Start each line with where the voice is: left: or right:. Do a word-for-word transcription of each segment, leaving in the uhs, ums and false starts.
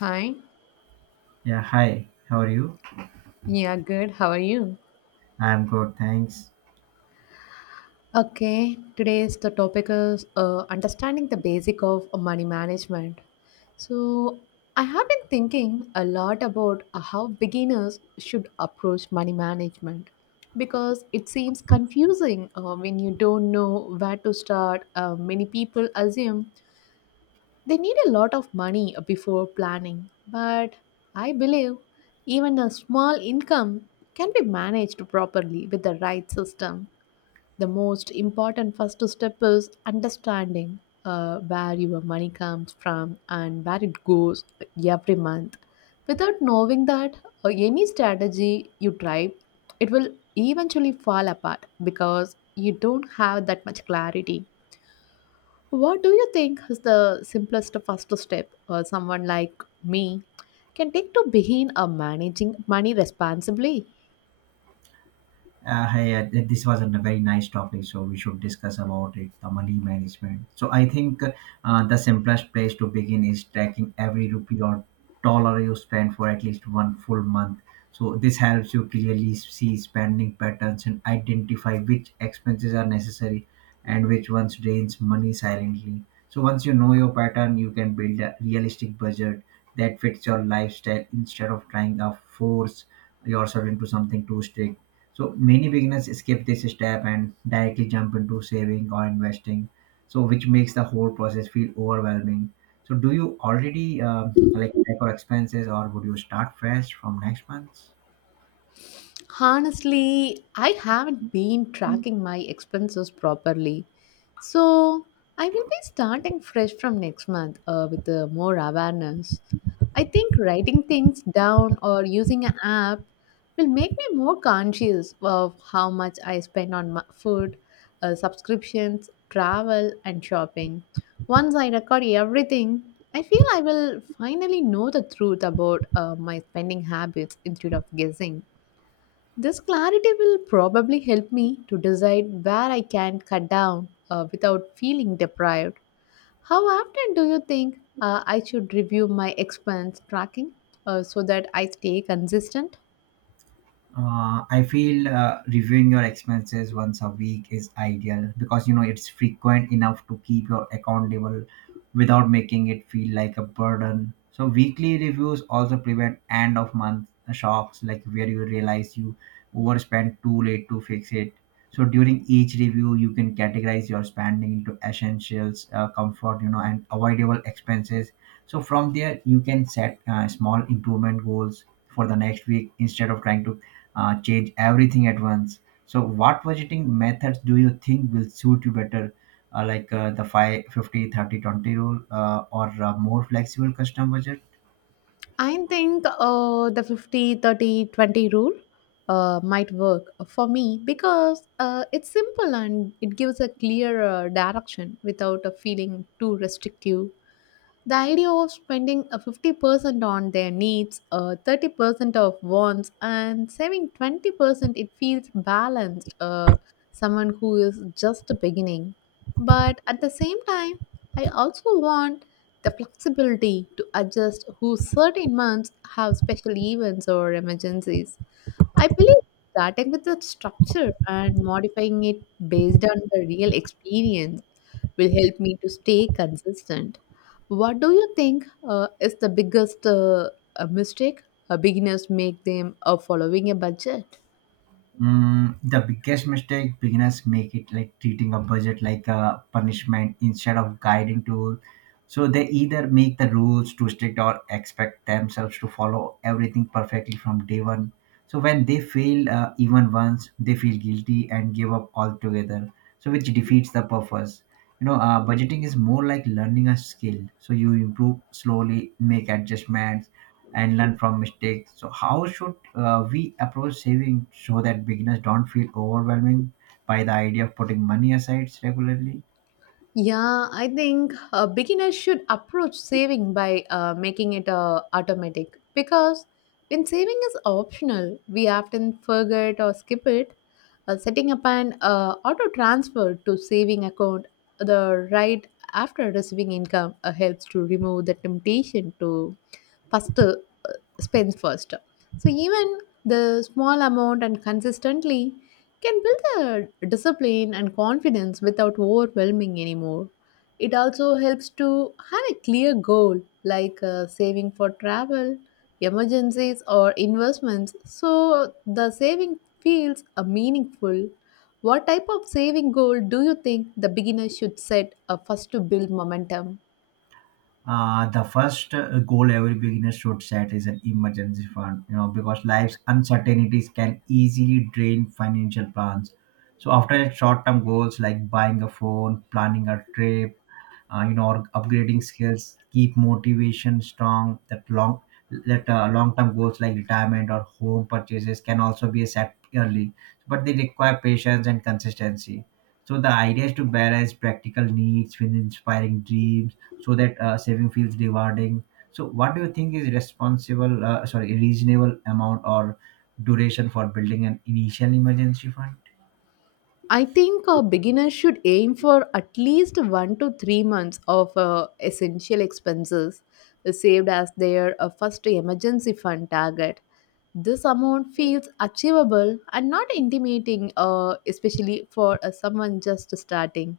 left: Hi.
right: Yeah, hi. How are you?
left: Yeah, good. How are you?
right: I'm good, thanks.
left: Okay, today's the topic is uh, understanding the basic of money management. So, I have been thinking a lot about uh, how beginners should approach money management because it seems confusing uh, when you don't know where to start. Uh, many people assume they need a lot of money before planning, but I believe even a small income can be managed properly with the right system. The most important first step is understanding uh, where your money comes from and where it goes every month. Without knowing that, uh, any strategy you try, it will eventually fall apart because you don't have that much clarity. What do you think is the simplest first step uh, someone like me can take to begin a managing money responsibly?
right: Uh, hey, uh, th- this was a very nice topic, so we should discuss about it, the money management. So I think uh, the simplest place to begin is tracking every rupee or dollar you spend for at least one full month. So this helps you clearly see spending patterns and identify which expenses are necessary and which ones drains money silently. So once you know your pattern, you can build a realistic budget that fits your lifestyle instead of trying to force yourself into something too strict. So many beginners skip this step and directly jump into saving or investing. So which makes the whole process feel overwhelming. So do you already um like track your expenses, or would you start fresh from next month?
left: Honestly, I haven't been tracking my expenses properly. So, I will be starting fresh from next month uh, with uh, more awareness. I think writing things down or using an app will make me more conscious of how much I spend on my food, uh, subscriptions, travel, and shopping. Once I record everything, I feel I will finally know the truth about uh, my spending habits instead of guessing. This clarity will probably help me to decide where I can cut down uh, without feeling deprived. How often do you think uh, I should review my expense tracking, uh, so that I stay consistent?
right: uh, i feel uh, reviewing your expenses once a week is ideal because you know it's frequent enough to keep your accountable without making it feel like a burden. So weekly reviews also prevent end of month shocks like where you realize you overspent too late to fix it. So during each review you can categorize your spending into essentials, uh, comfort, you know, and avoidable expenses. So from there you can set uh, small improvement goals for the next week instead of trying to uh, change everything at once. So, what budgeting methods do you think will suit you better, uh, like uh, the five, fifty, thirty, twenty, fifty, rule, uh, or uh, more flexible custom budget?
left: I think uh, the fifty thirty twenty rule uh, might work for me because uh, it's simple and it gives a clear uh, direction without a feeling too restrictive. The idea of spending a fifty percent on their needs, uh, thirty percent of wants, and saving twenty percent, it feels balanced. Uh, someone who is just beginning. But at the same time, I also want the flexibility to adjust who certain months have special events or emergencies. I believe starting with the structure and modifying it based on the real experience will help me to stay consistent. What do you think uh, is the biggest uh, uh, mistake uh, beginners make them uh, following a budget?
right: Mm, the biggest mistake beginners make it like treating a budget like a punishment instead of guiding tool. So they either make the rules too strict or expect themselves to follow everything perfectly from day one. So when they fail uh, even once, they feel guilty and give up altogether. So which defeats the purpose. You know, uh, budgeting is more like learning a skill. So you improve slowly, make adjustments and learn from mistakes. So, how should uh, we approach saving so that beginners don't feel overwhelming by the idea of putting money aside regularly?
left: Yeah, I think uh, beginners should approach saving by uh, making it uh, automatic because when saving is optional, we often forget or skip it. Uh, setting up an uh, auto transfer to saving account the right after receiving income uh, helps to remove the temptation to first uh, spends first. So even the small amount and consistently can build a discipline and confidence without overwhelming anymore. It also helps to have a clear goal like uh, saving for travel, emergencies, or investments so the saving feels uh, meaningful. What type of saving goal do you think the beginner should set uh, first to build momentum?
right: Uh, the first uh, goal every beginner should set is an emergency fund, you know, because life's uncertainties can easily drain financial plans. So, after short term goals like buying a phone, planning a trip, uh, you know, or upgrading skills keep motivation strong that long that uh, long term goals like retirement or home purchases can also be set early, but they require patience and consistency. So the idea is to balance practical needs with inspiring dreams so that uh, saving feels rewarding. So what do you think is responsible, uh, sorry, reasonable amount or duration for building an initial emergency fund?
left: I think a beginner should aim for at least one to three months of uh, essential expenses saved as their uh, first emergency fund target. This amount feels achievable and not intimidating, uh, especially for uh, someone just starting.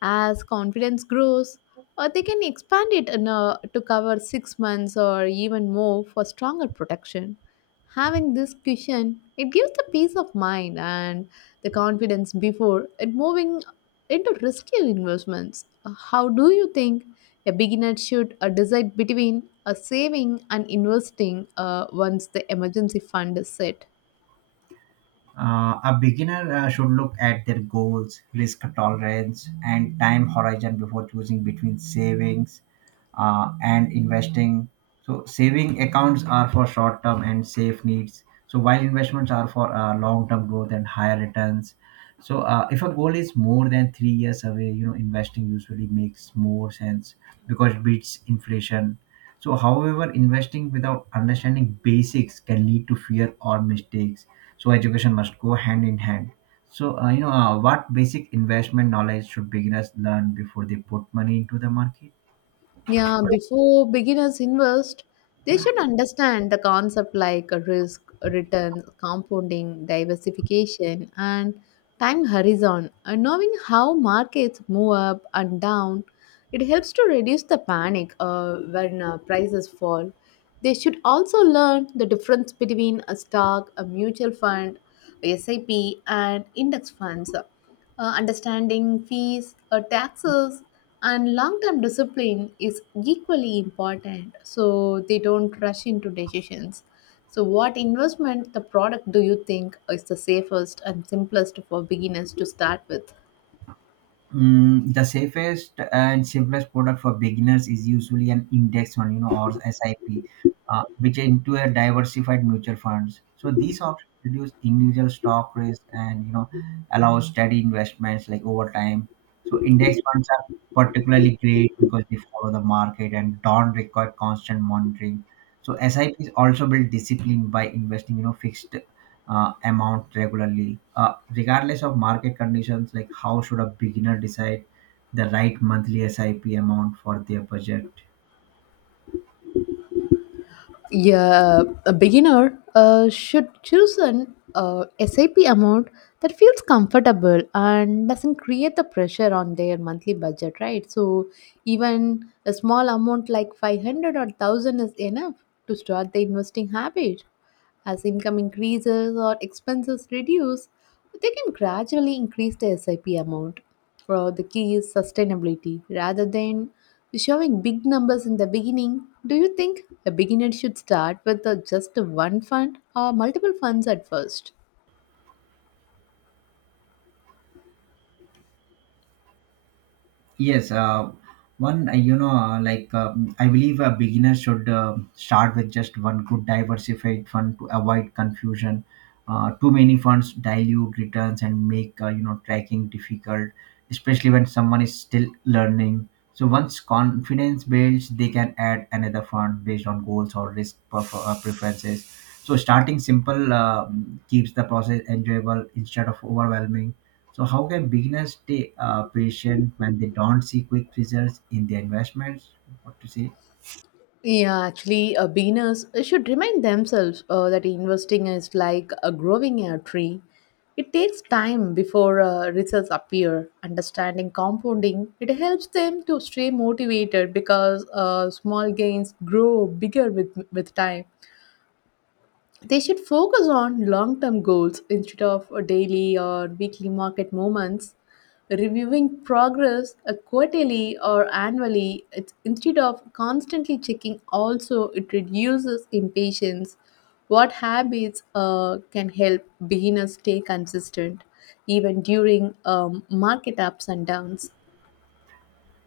left: As confidence grows, uh, they can expand it in a- to cover six months or even more for stronger protection. Having this cushion, it gives the peace of mind and the confidence before it moving into riskier investments. Uh, How do you think a beginner should uh, decide between uh, saving and investing uh, once the emergency fund is set?
right: Uh, a beginner uh, should look at their goals, risk tolerance, and time horizon before choosing between savings uh, and investing. So, saving accounts are for short term and safe needs. So, while investments are for uh, long term growth and higher returns. So, uh, if a goal is more than three years away, you know, investing usually makes more sense because it beats inflation. So, however, investing without understanding basics can lead to fear or mistakes. So, education must go hand in hand. So, uh, you know, uh, what basic investment knowledge should beginners learn before they put money into the market?
left: Yeah, before beginners invest, they should understand the concept like risk, return, compounding, diversification, and time horizon. And knowing how markets move up and down, it helps to reduce the panic uh, when uh, prices fall. They should also learn the difference between a stock, a mutual fund, S I P, and index funds, uh, understanding fees, uh, taxes, and long term discipline is equally important so they don't rush into decisions. So, what investment the product do you think is the safest and simplest for beginners to start with?
right: Mm, the safest and simplest product for beginners is usually an index fund, you know, or S I P, uh, which into a diversified mutual funds. So these options reduce individual stock risk and you know allow steady investments like over time. So index funds are particularly great because they follow the market and don't require constant monitoring. So S I Ps also build discipline by investing, you know, fixed uh, amount regularly uh, regardless of market conditions. Like how should a beginner decide the right monthly sip amount for their budget?
left: Yeah, a beginner uh, should choose an uh, S I P amount that feels comfortable and doesn't create the pressure on their monthly budget, right? So even a small amount like five hundred or one thousand is enough to start the investing habit. As income increases or expenses reduce, they can gradually increase the S I P amount. For the key is sustainability rather than showing big numbers in the beginning. Do you think a beginner should start with uh, just one fund or multiple funds at first?
right: Yes, uh, one, uh, you know, uh, like um, I believe a beginner should uh, start with just one good diversified fund to avoid confusion. Uh, too many funds dilute returns and make, uh, you know, tracking difficult, especially when someone is still learning. So once confidence builds, they can add another fund based on goals or risk prefer- uh, preferences. So starting simple uh, keeps the process enjoyable instead of overwhelming. So, how can beginners stay uh, patient when they don't see quick results in their investments? What to say?
left: Yeah, actually, uh, beginners should remind themselves uh, that investing is like uh, growing a tree. It takes time before uh, results appear. Understanding compounding, it helps them to stay motivated because uh, small gains grow bigger with with time. They should focus on long term goals instead of a daily or weekly market movements. Reviewing progress uh, quarterly or annually it's, instead of constantly checking, also, it reduces impatience. What habits uh, can help beginners stay consistent even during um, market ups and downs?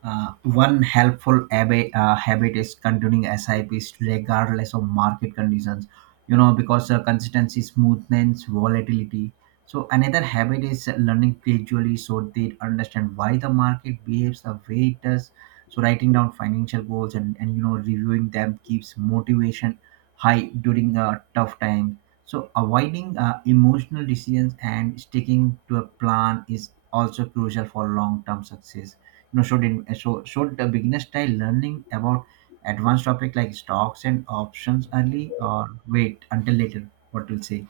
right: Uh, one helpful habit, uh, habit is continuing S I Ps regardless of market conditions, you know, because uh, consistency smoothness, volatility. So, another habit is learning gradually so they understand why the market behaves the way it does. So, writing down financial goals and, and you know, reviewing them keeps motivation high during a tough time. So, avoiding uh, emotional decisions and sticking to a plan is also crucial for long term success. No, should in, so should the beginner style learning about advanced topic like stocks and options early or wait until later? What will say?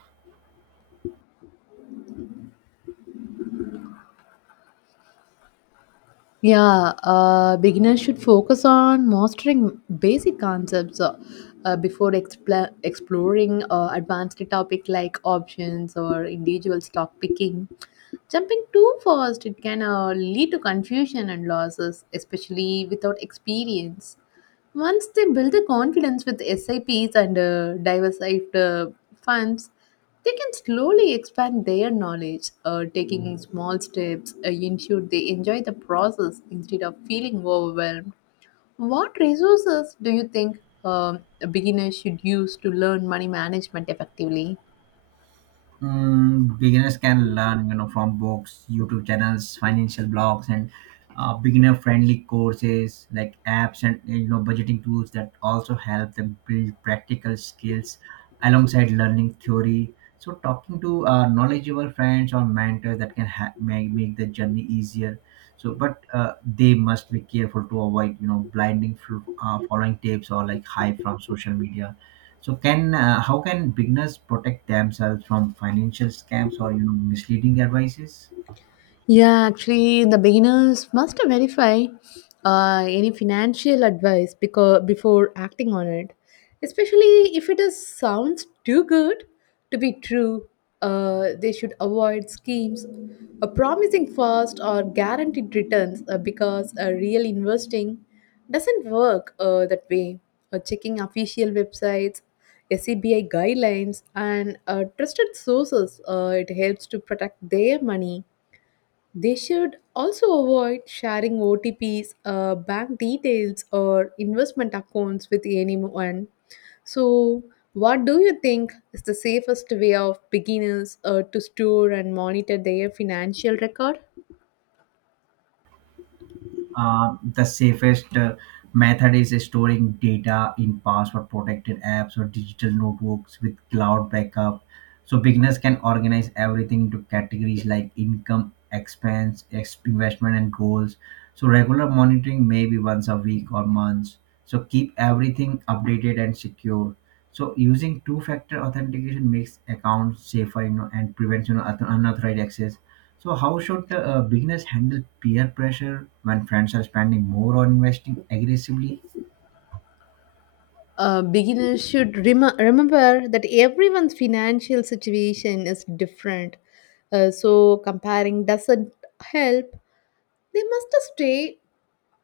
left: Yeah, uh, beginners should focus on mastering basic concepts uh, uh, before expla exploring uh, advanced topic like options or individual stock picking. Jumping too fast, it can uh, lead to confusion and losses, especially without experience. Once they build the confidence with S I Ps and uh, diversified uh, funds, they can slowly expand their knowledge, uh, taking small steps, uh, ensure they enjoy the process instead of feeling overwhelmed. What resources do you think um, beginners should use to learn money management effectively?
right: Mm, beginners can learn, you know, from books, YouTube channels, financial blogs, and uh, beginner-friendly courses like apps, and you know, budgeting tools that also help them build practical skills alongside learning theory. So, talking to uh, knowledgeable friends or mentors that can ha- make make the journey easier. So, but uh, they must be careful to avoid, you know, blinding, fl- uh, following tips or like hype from social media. So can uh, how can beginners protect themselves from financial scams or you know misleading advices?
left: Yeah, actually, the beginners must verify uh, any financial advice because before acting on it, especially if it is, sounds too good to be true. Uh, they should avoid schemes uh, promising fast or guaranteed returns uh, because uh, real investing doesn't work uh, that way. Uh, checking official websites, S C B I guidelines, and uh, trusted sources, uh, it helps to protect their money. They should also avoid sharing O T Ps, uh, bank details, or investment accounts with anyone. So, what do you think is the safest way of beginners uh, to store and monitor their financial record?
right: uh, the safest uh, method is storing data in password protected apps or digital notebooks with cloud backup. So beginners can organize everything into categories like income, expense ex- investment, and goals. So regular monitoring maybe once a week or months, so keep everything updated and secure. So using two factor authentication makes accounts safer, you know, and prevents you know unauth- unauthorized access. So, how should uh, beginners handle peer pressure when friends are spending more or investing aggressively?
left: Uh, beginners should rem- remember that everyone's financial situation is different. Uh, so, comparing doesn't help. They must stay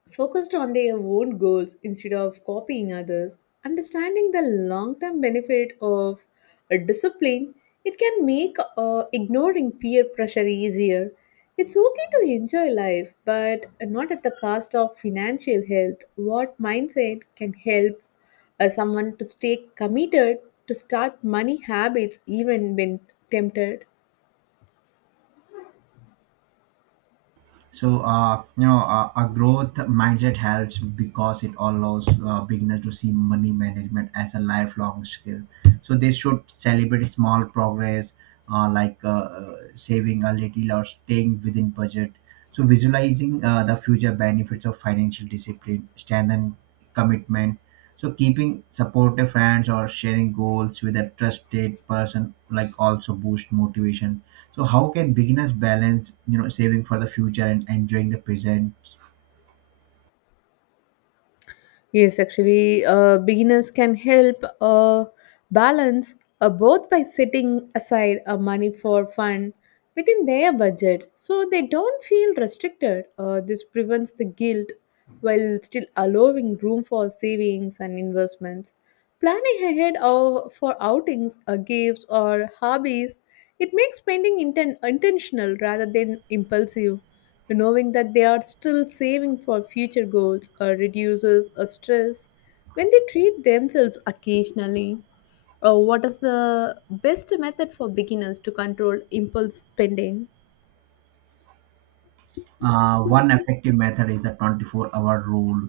left: focused on their own goals instead of copying others, understanding the long term benefit of a discipline, it can make uh, ignoring peer pressure easier. It's okay to enjoy life, but not at the cost of financial health. What mindset can help uh, someone to stay committed to start money habits even when tempted?
right: So, uh, you know, uh, a growth mindset helps because it allows uh, beginners to see money management as a lifelong skill. So, they should celebrate small progress, uh, like uh, uh, saving a little or staying within budget. So, visualizing uh, the future benefits of financial discipline, strengthen commitment. So keeping supportive friends or sharing goals with a trusted person like also boost motivation. So how can beginners balance you know saving for the future and enjoying the present?
left: Yes, actually, uh, beginners can help uh, balance uh, both by setting aside uh, money for fun within their budget so they don't feel restricted. Uh, this prevents the guilt while still allowing room for savings and investments. Planning ahead of, for outings, uh, gifts, or hobbies, it makes spending inten- intentional rather than impulsive. Knowing that they are still saving for future goals uh, reduces uh, stress when they treat themselves occasionally. Uh, what is the best method for beginners to control impulse spending?
right: Uh, one effective method is the twenty-four-hour rule,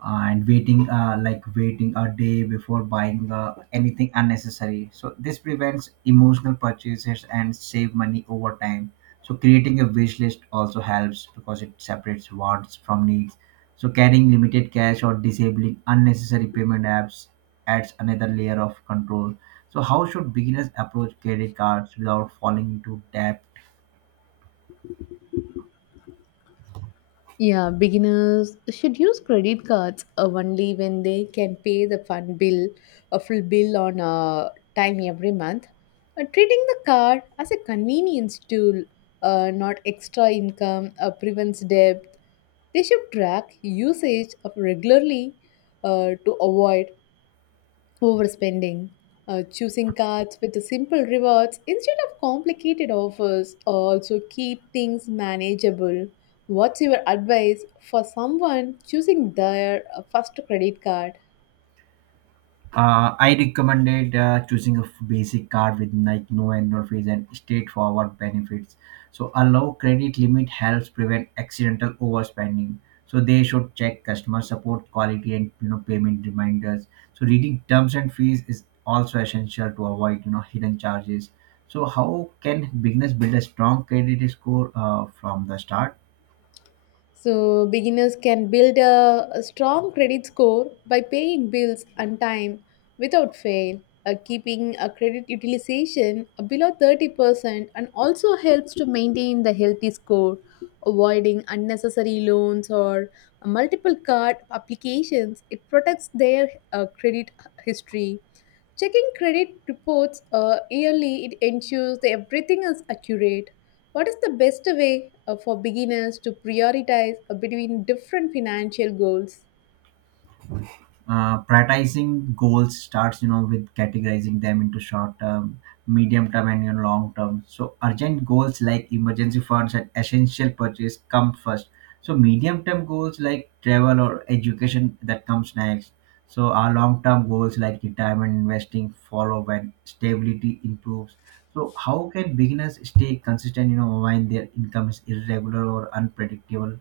right: uh, and waiting uh, like waiting a day before buying uh, anything unnecessary. So this prevents emotional purchases and save money over time. So creating a wish list also helps because it separates wants from needs. So carrying limited cash or disabling unnecessary payment apps adds another layer of control. So how should beginners approach credit cards without falling into debt?
left: Yeah, beginners should use credit cards uh, only when they can pay the fund bill, a full bill on uh, time every month. Uh, treating the card as a convenience tool, uh, not extra income, uh, prevents debt. They should track usage of regularly uh, to avoid overspending, uh, choosing cards with the simple rewards instead of complicated offers, also keep things manageable. What's your advice for someone choosing their uh, first credit card?
right: Uh, I recommended uh, choosing a f- basic card with like no annual fees and straightforward benefits. So a low credit limit helps prevent accidental overspending. So they should check customer support quality and you know payment reminders. So reading terms and fees is also essential to avoid you know hidden charges. So how can beginners build a strong credit score uh, from the start?
left: So, beginners can build a, a strong credit score by paying bills on time without fail. Uh, keeping a credit utilization below thirty percent and also helps to maintain the healthy score, avoiding unnecessary loans or multiple card applications. It protects their uh, credit history. Checking credit reports uh, yearly, it ensures that everything is accurate. What is the best way uh, for beginners to prioritize uh, between different financial goals?
right: Uh, prioritizing goals starts you know with categorizing them into short term, medium term, and you know, long term. So urgent goals like emergency funds and essential purchase come first. So medium term goals like travel or education that comes next. So our long term goals like retirement investing follow when stability improves. So how can beginners stay consistent you know when their income is irregular or unpredictable?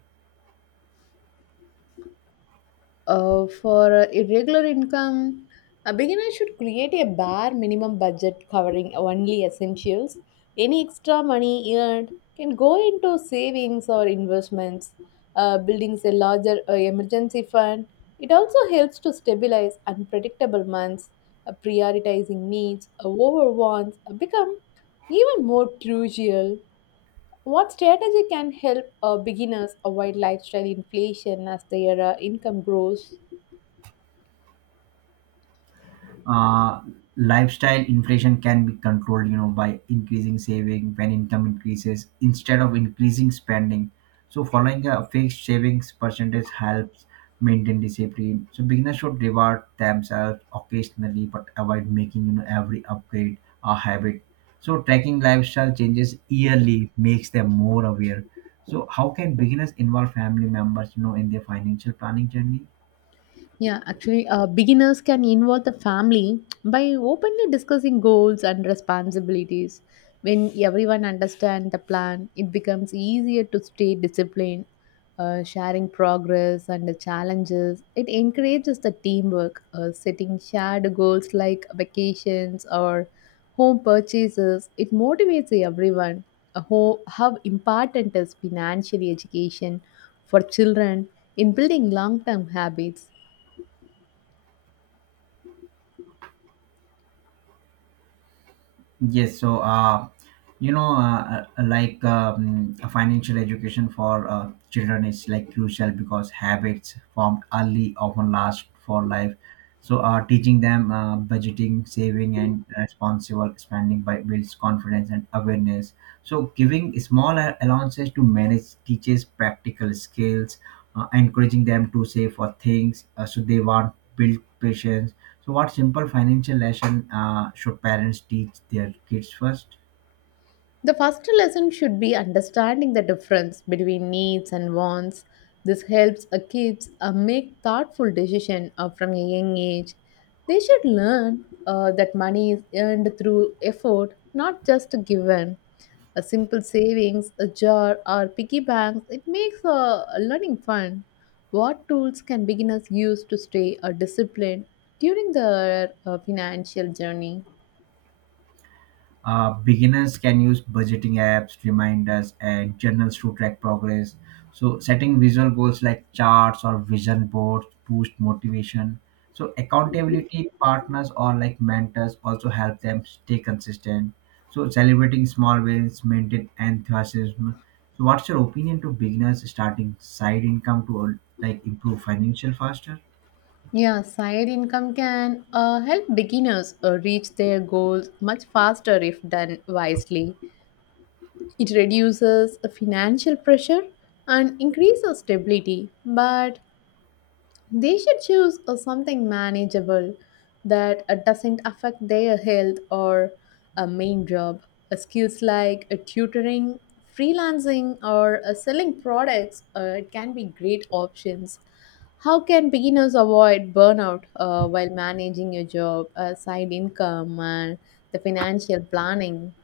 left: Uh, for uh, irregular income, a beginner should create a bare minimum budget covering only essentials. Any extra money earned can go into savings or investments. Uh, building a larger uh, emergency fund. It also helps to stabilize unpredictable months. Uh, prioritizing needs uh, over wants uh, become even more crucial. What strategy can help uh, beginners avoid lifestyle inflation as their uh, income grows?
right: uh, Lifestyle inflation can be controlled you know by increasing saving when income increases instead of increasing spending. So following a fixed savings percentage helps maintain discipline. So beginners should reward themselves occasionally but avoid making you know every upgrade a habit. So tracking lifestyle changes yearly makes them more aware. So how can beginners involve family members you know in their financial planning journey?
left: Yeah, actually, uh, beginners can involve the family by openly discussing goals and responsibilities. When everyone understands the plan, it becomes easier to stay disciplined. Uh, sharing progress and the challenges, it encourages the teamwork. Uh, setting shared goals like vacations or home purchases, it motivates everyone. Uh, How, how important is financial education for children in building long-term habits?
right: Yes, so uh, you know, uh, uh, like um, financial education for uh, children is like crucial because habits formed early often last for life. So, uh, teaching them uh, budgeting, saving, and responsible spending by builds confidence and awareness. So, giving small a- allowances to manage teaches practical skills, uh, encouraging them to save for things uh, so they want build patience. So, what simple financial lesson uh, should parents teach their kids first?
left: The first lesson should be understanding the difference between needs and wants. This helps a kids uh, make thoughtful decisions from a young age. They should learn uh, that money is earned through effort, not just given. A simple savings, a jar, or piggy banks, it makes uh, learning fun. What tools can beginners use to stay uh, disciplined during their uh, financial journey?
right: Uh, beginners can use budgeting apps, reminders, and journals to track progress. So, setting visual goals like charts or vision boards boost motivation. So, accountability partners or like mentors also help them stay consistent. So, celebrating small wins, maintain enthusiasm. So, what's your opinion to beginners starting side income to like improve financial faster?
left: Yeah, side income can uh, help beginners uh, reach their goals much faster if done wisely. It reduces financial pressure and increases stability, but they should choose uh, something manageable that uh, doesn't affect their health or a main job. Uh, skills like uh, tutoring, freelancing, or uh, selling products uh, it can be great options. How can beginners avoid burnout uh, while managing a job, a side income, and the financial planning?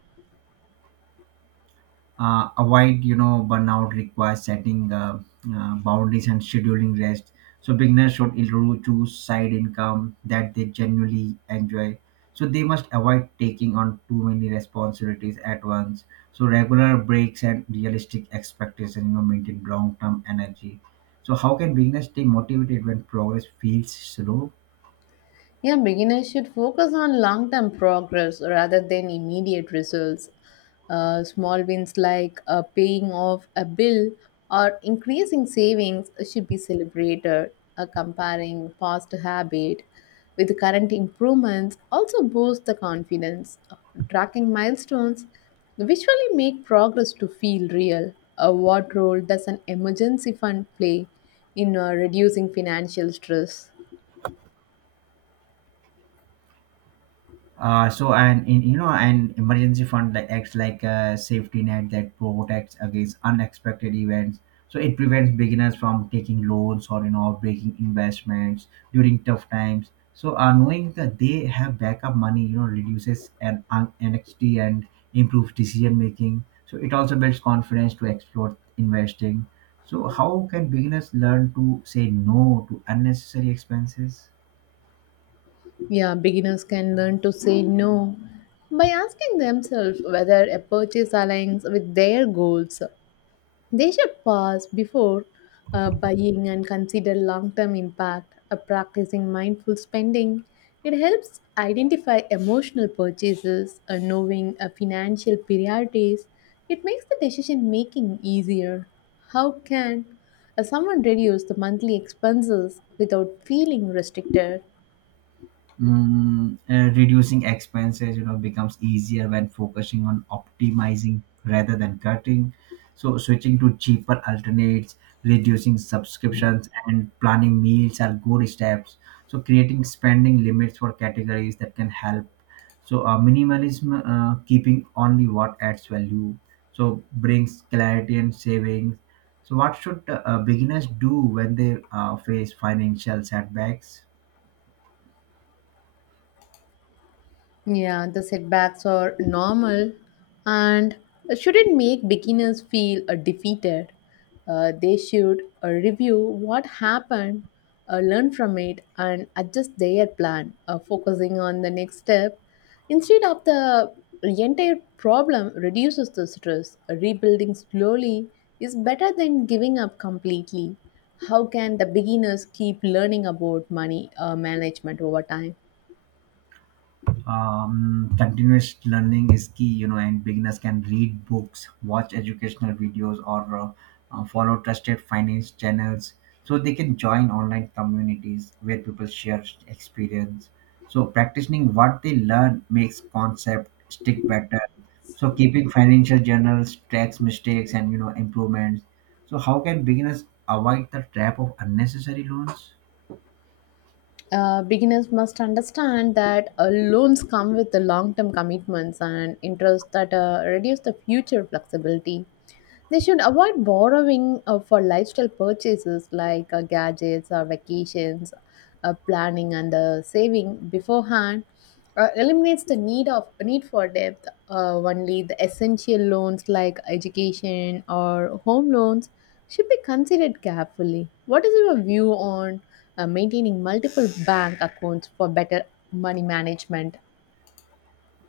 right: uh, Avoid you know burnout requires setting uh, uh, boundaries and scheduling rest. So beginners should intro- choose side income that they genuinely enjoy, so they must avoid taking on too many responsibilities at once. So regular breaks and realistic expectations, you know, maintain long-term energy. So how can beginners stay motivated when progress feels slow?
left: Yeah, beginners should focus on long term progress rather than immediate results. Uh, small wins like uh, paying off a bill or increasing savings should be celebrated. Uh, comparing past habit with current improvements also boosts the confidence. Uh, Tracking milestones visually make progress to feel real. Uh, what role does an emergency fund play in uh, reducing financial stress?
right: Uh, so and in, you know an emergency fund like acts like a safety net that protects against unexpected events, so it prevents beginners from taking loans or, you know, breaking investments during tough times. So uh, knowing that they have backup money, you know, reduces an an anxiety and improves decision making. So it also builds confidence to explore investing. So how can beginners learn to say no to unnecessary expenses?
left: Yeah, beginners can learn to say no by asking themselves whether a purchase aligns with their goals. They should pause before uh, buying and consider long term impact. Uh, practicing mindful spending, it helps identify emotional purchases, uh, knowing uh, financial priorities. It makes the decision making easier. How can uh, someone reduce the monthly expenses without feeling restricted?
right: Mm, uh, reducing expenses, you know, becomes easier when focusing on optimizing rather than cutting. So switching to cheaper alternates, reducing subscriptions, and planning meals are good steps. So creating spending limits for categories that can help. So uh, minimalism, uh, keeping only what adds value. So brings clarity and savings. So what should uh, uh, beginners do when they uh, face financial setbacks?
left: Yeah, the setbacks are normal and shouldn't make beginners feel uh, defeated. Uh, they should uh, review what happened, uh, learn from it, and adjust their plan, uh, focusing on the next step. Instead of the entire problem reduces the stress, uh, rebuilding slowly is better than giving up completely. How can the beginners keep learning about money uh, management over time?
right: Um, continuous learning is key, you know, and beginners can read books, watch educational videos, or uh, uh, follow trusted finance channels. So they can join online communities where people share experience. So practicing what they learn makes concept stick better. So keeping financial journals tracks mistakes and, you know, improvements. So how can beginners avoid the trap of unnecessary loans?
left: uh, beginners must understand that uh, loans come with the long-term commitments and interest that uh, reduce the future flexibility. They should avoid borrowing uh, for lifestyle purchases like uh, gadgets or vacations, uh, planning and uh, saving beforehand uh, eliminates the need of need for depth. Uh, only the essential loans like education or home loans should be considered carefully. What is your view on uh, maintaining multiple bank accounts for better money management?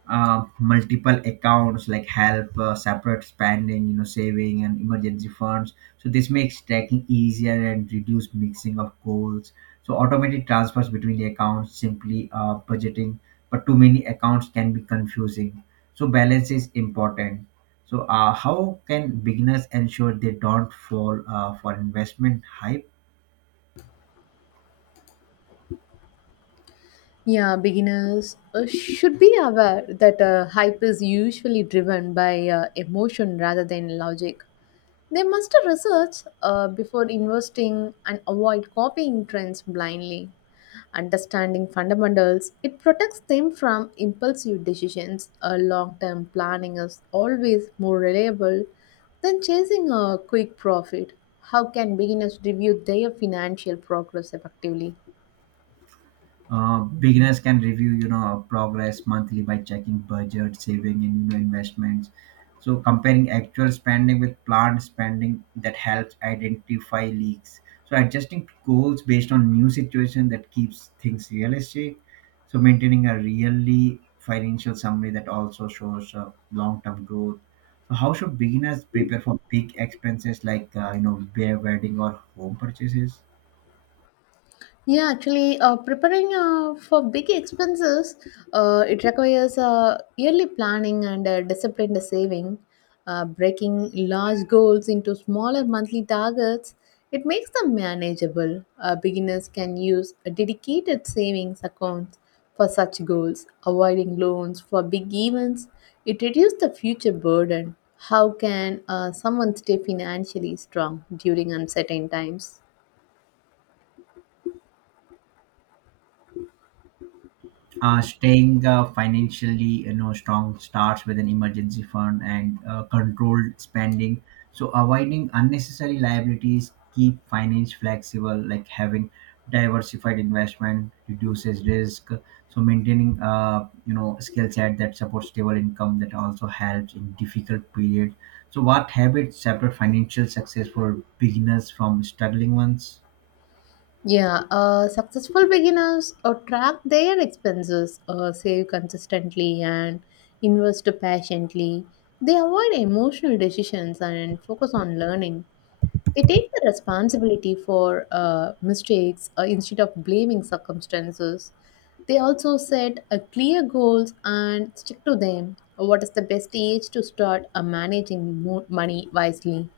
right: uh, Multiple accounts like help uh, separate spending, you know, saving and emergency funds. So this makes tracking easier and reduce mixing of goals. So automated transfers between the accounts simply uh, budgeting, but too many accounts can be confusing. So balance is important. So uh, how can beginners ensure they don't fall uh, for investment hype?
left: Yeah, beginners uh, should be aware that uh, hype is usually driven by uh, emotion rather than logic. They must research uh, before investing and avoid copying trends blindly. Understanding fundamentals, it protects them from impulsive decisions. A long-term planning is always more reliable than chasing a quick profit. How can beginners review their financial progress effectively?
right: Uh, beginners can review, you know, progress monthly by checking budget, saving, and, you know, investments. So comparing actual spending with planned spending that helps identify leaks. So adjusting goals based on new situation that keeps things realistic. So maintaining a really financial summary that also shows uh, long-term growth. So how should beginners prepare for big expenses like uh, you know their wedding or home purchases?
left: Yeah, actually, uh, preparing uh, for big expenses, uh, it requires uh, yearly planning and uh, disciplined saving. Uh, breaking large goals into smaller monthly targets, it makes them manageable. Uh, beginners can use a dedicated savings accounts for such goals, avoiding loans for big events. It reduces the future burden. How can uh, someone stay financially strong during uncertain times?
right: Uh, staying uh, financially, you know, strong starts with an emergency fund and uh, controlled spending. So avoiding unnecessary liabilities keep finance flexible, like having diversified investment reduces risk. So maintaining uh, you know, skill set that supports stable income that also helps in difficult periods. So what habits separate financial success for beginners from struggling ones?
left: Yeah, uh, successful beginners uh, track their expenses, uh, save consistently, and invest patiently. They avoid emotional decisions and focus on learning. They take the responsibility for uh, mistakes uh, instead of blaming circumstances. They also set uh, clear goals and stick to them. What is the best age to start uh, managing mo- money wisely?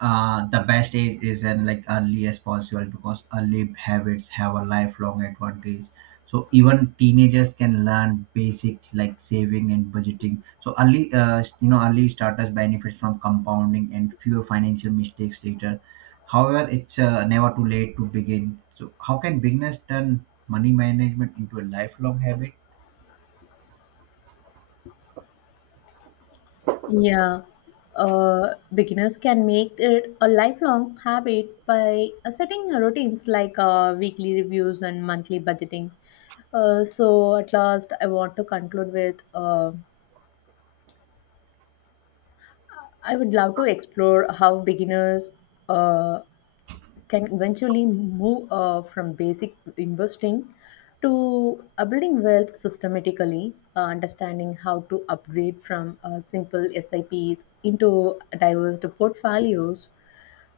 right: uh, The best age is in like early as possible because early habits have a lifelong advantage. So even teenagers can learn basic like saving and budgeting. So early uh, you know early starters benefit from compounding and fewer financial mistakes later. However, it's uh, never too late to begin. So how can beginners turn money management into a lifelong habit?
left: Yeah, uh, beginners can make it a lifelong habit by uh, setting routines like uh, weekly reviews and monthly budgeting. Uh, so, at last, I want to conclude with uh, I would love to explore how beginners uh, can eventually move uh, from basic investing to uh, building wealth systematically, uh, understanding how to upgrade from uh, simple S I Ps into diverse portfolios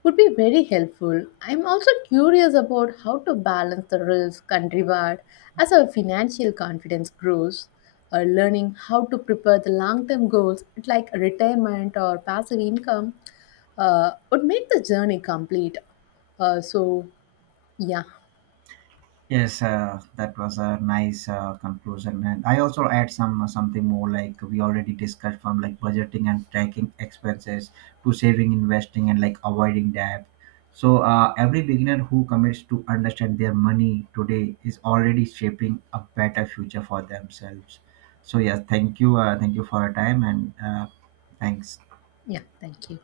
left: would be very helpful. I'm also curious about how to balance the risk and reward as our financial confidence grows. Uh, learning how to prepare the long-term goals like retirement or passive income uh, would make the journey complete. Uh, so yeah,
right: Yes, uh, that was a nice uh, conclusion, and I also add some uh, something more like we already discussed from like budgeting and tracking expenses to saving, investing, and like avoiding debt. So uh, every beginner who commits to understand their money today is already shaping a better future for themselves. So yes, thank you, uh, thank you for your time, and uh, thanks.
left: yeah, thank you.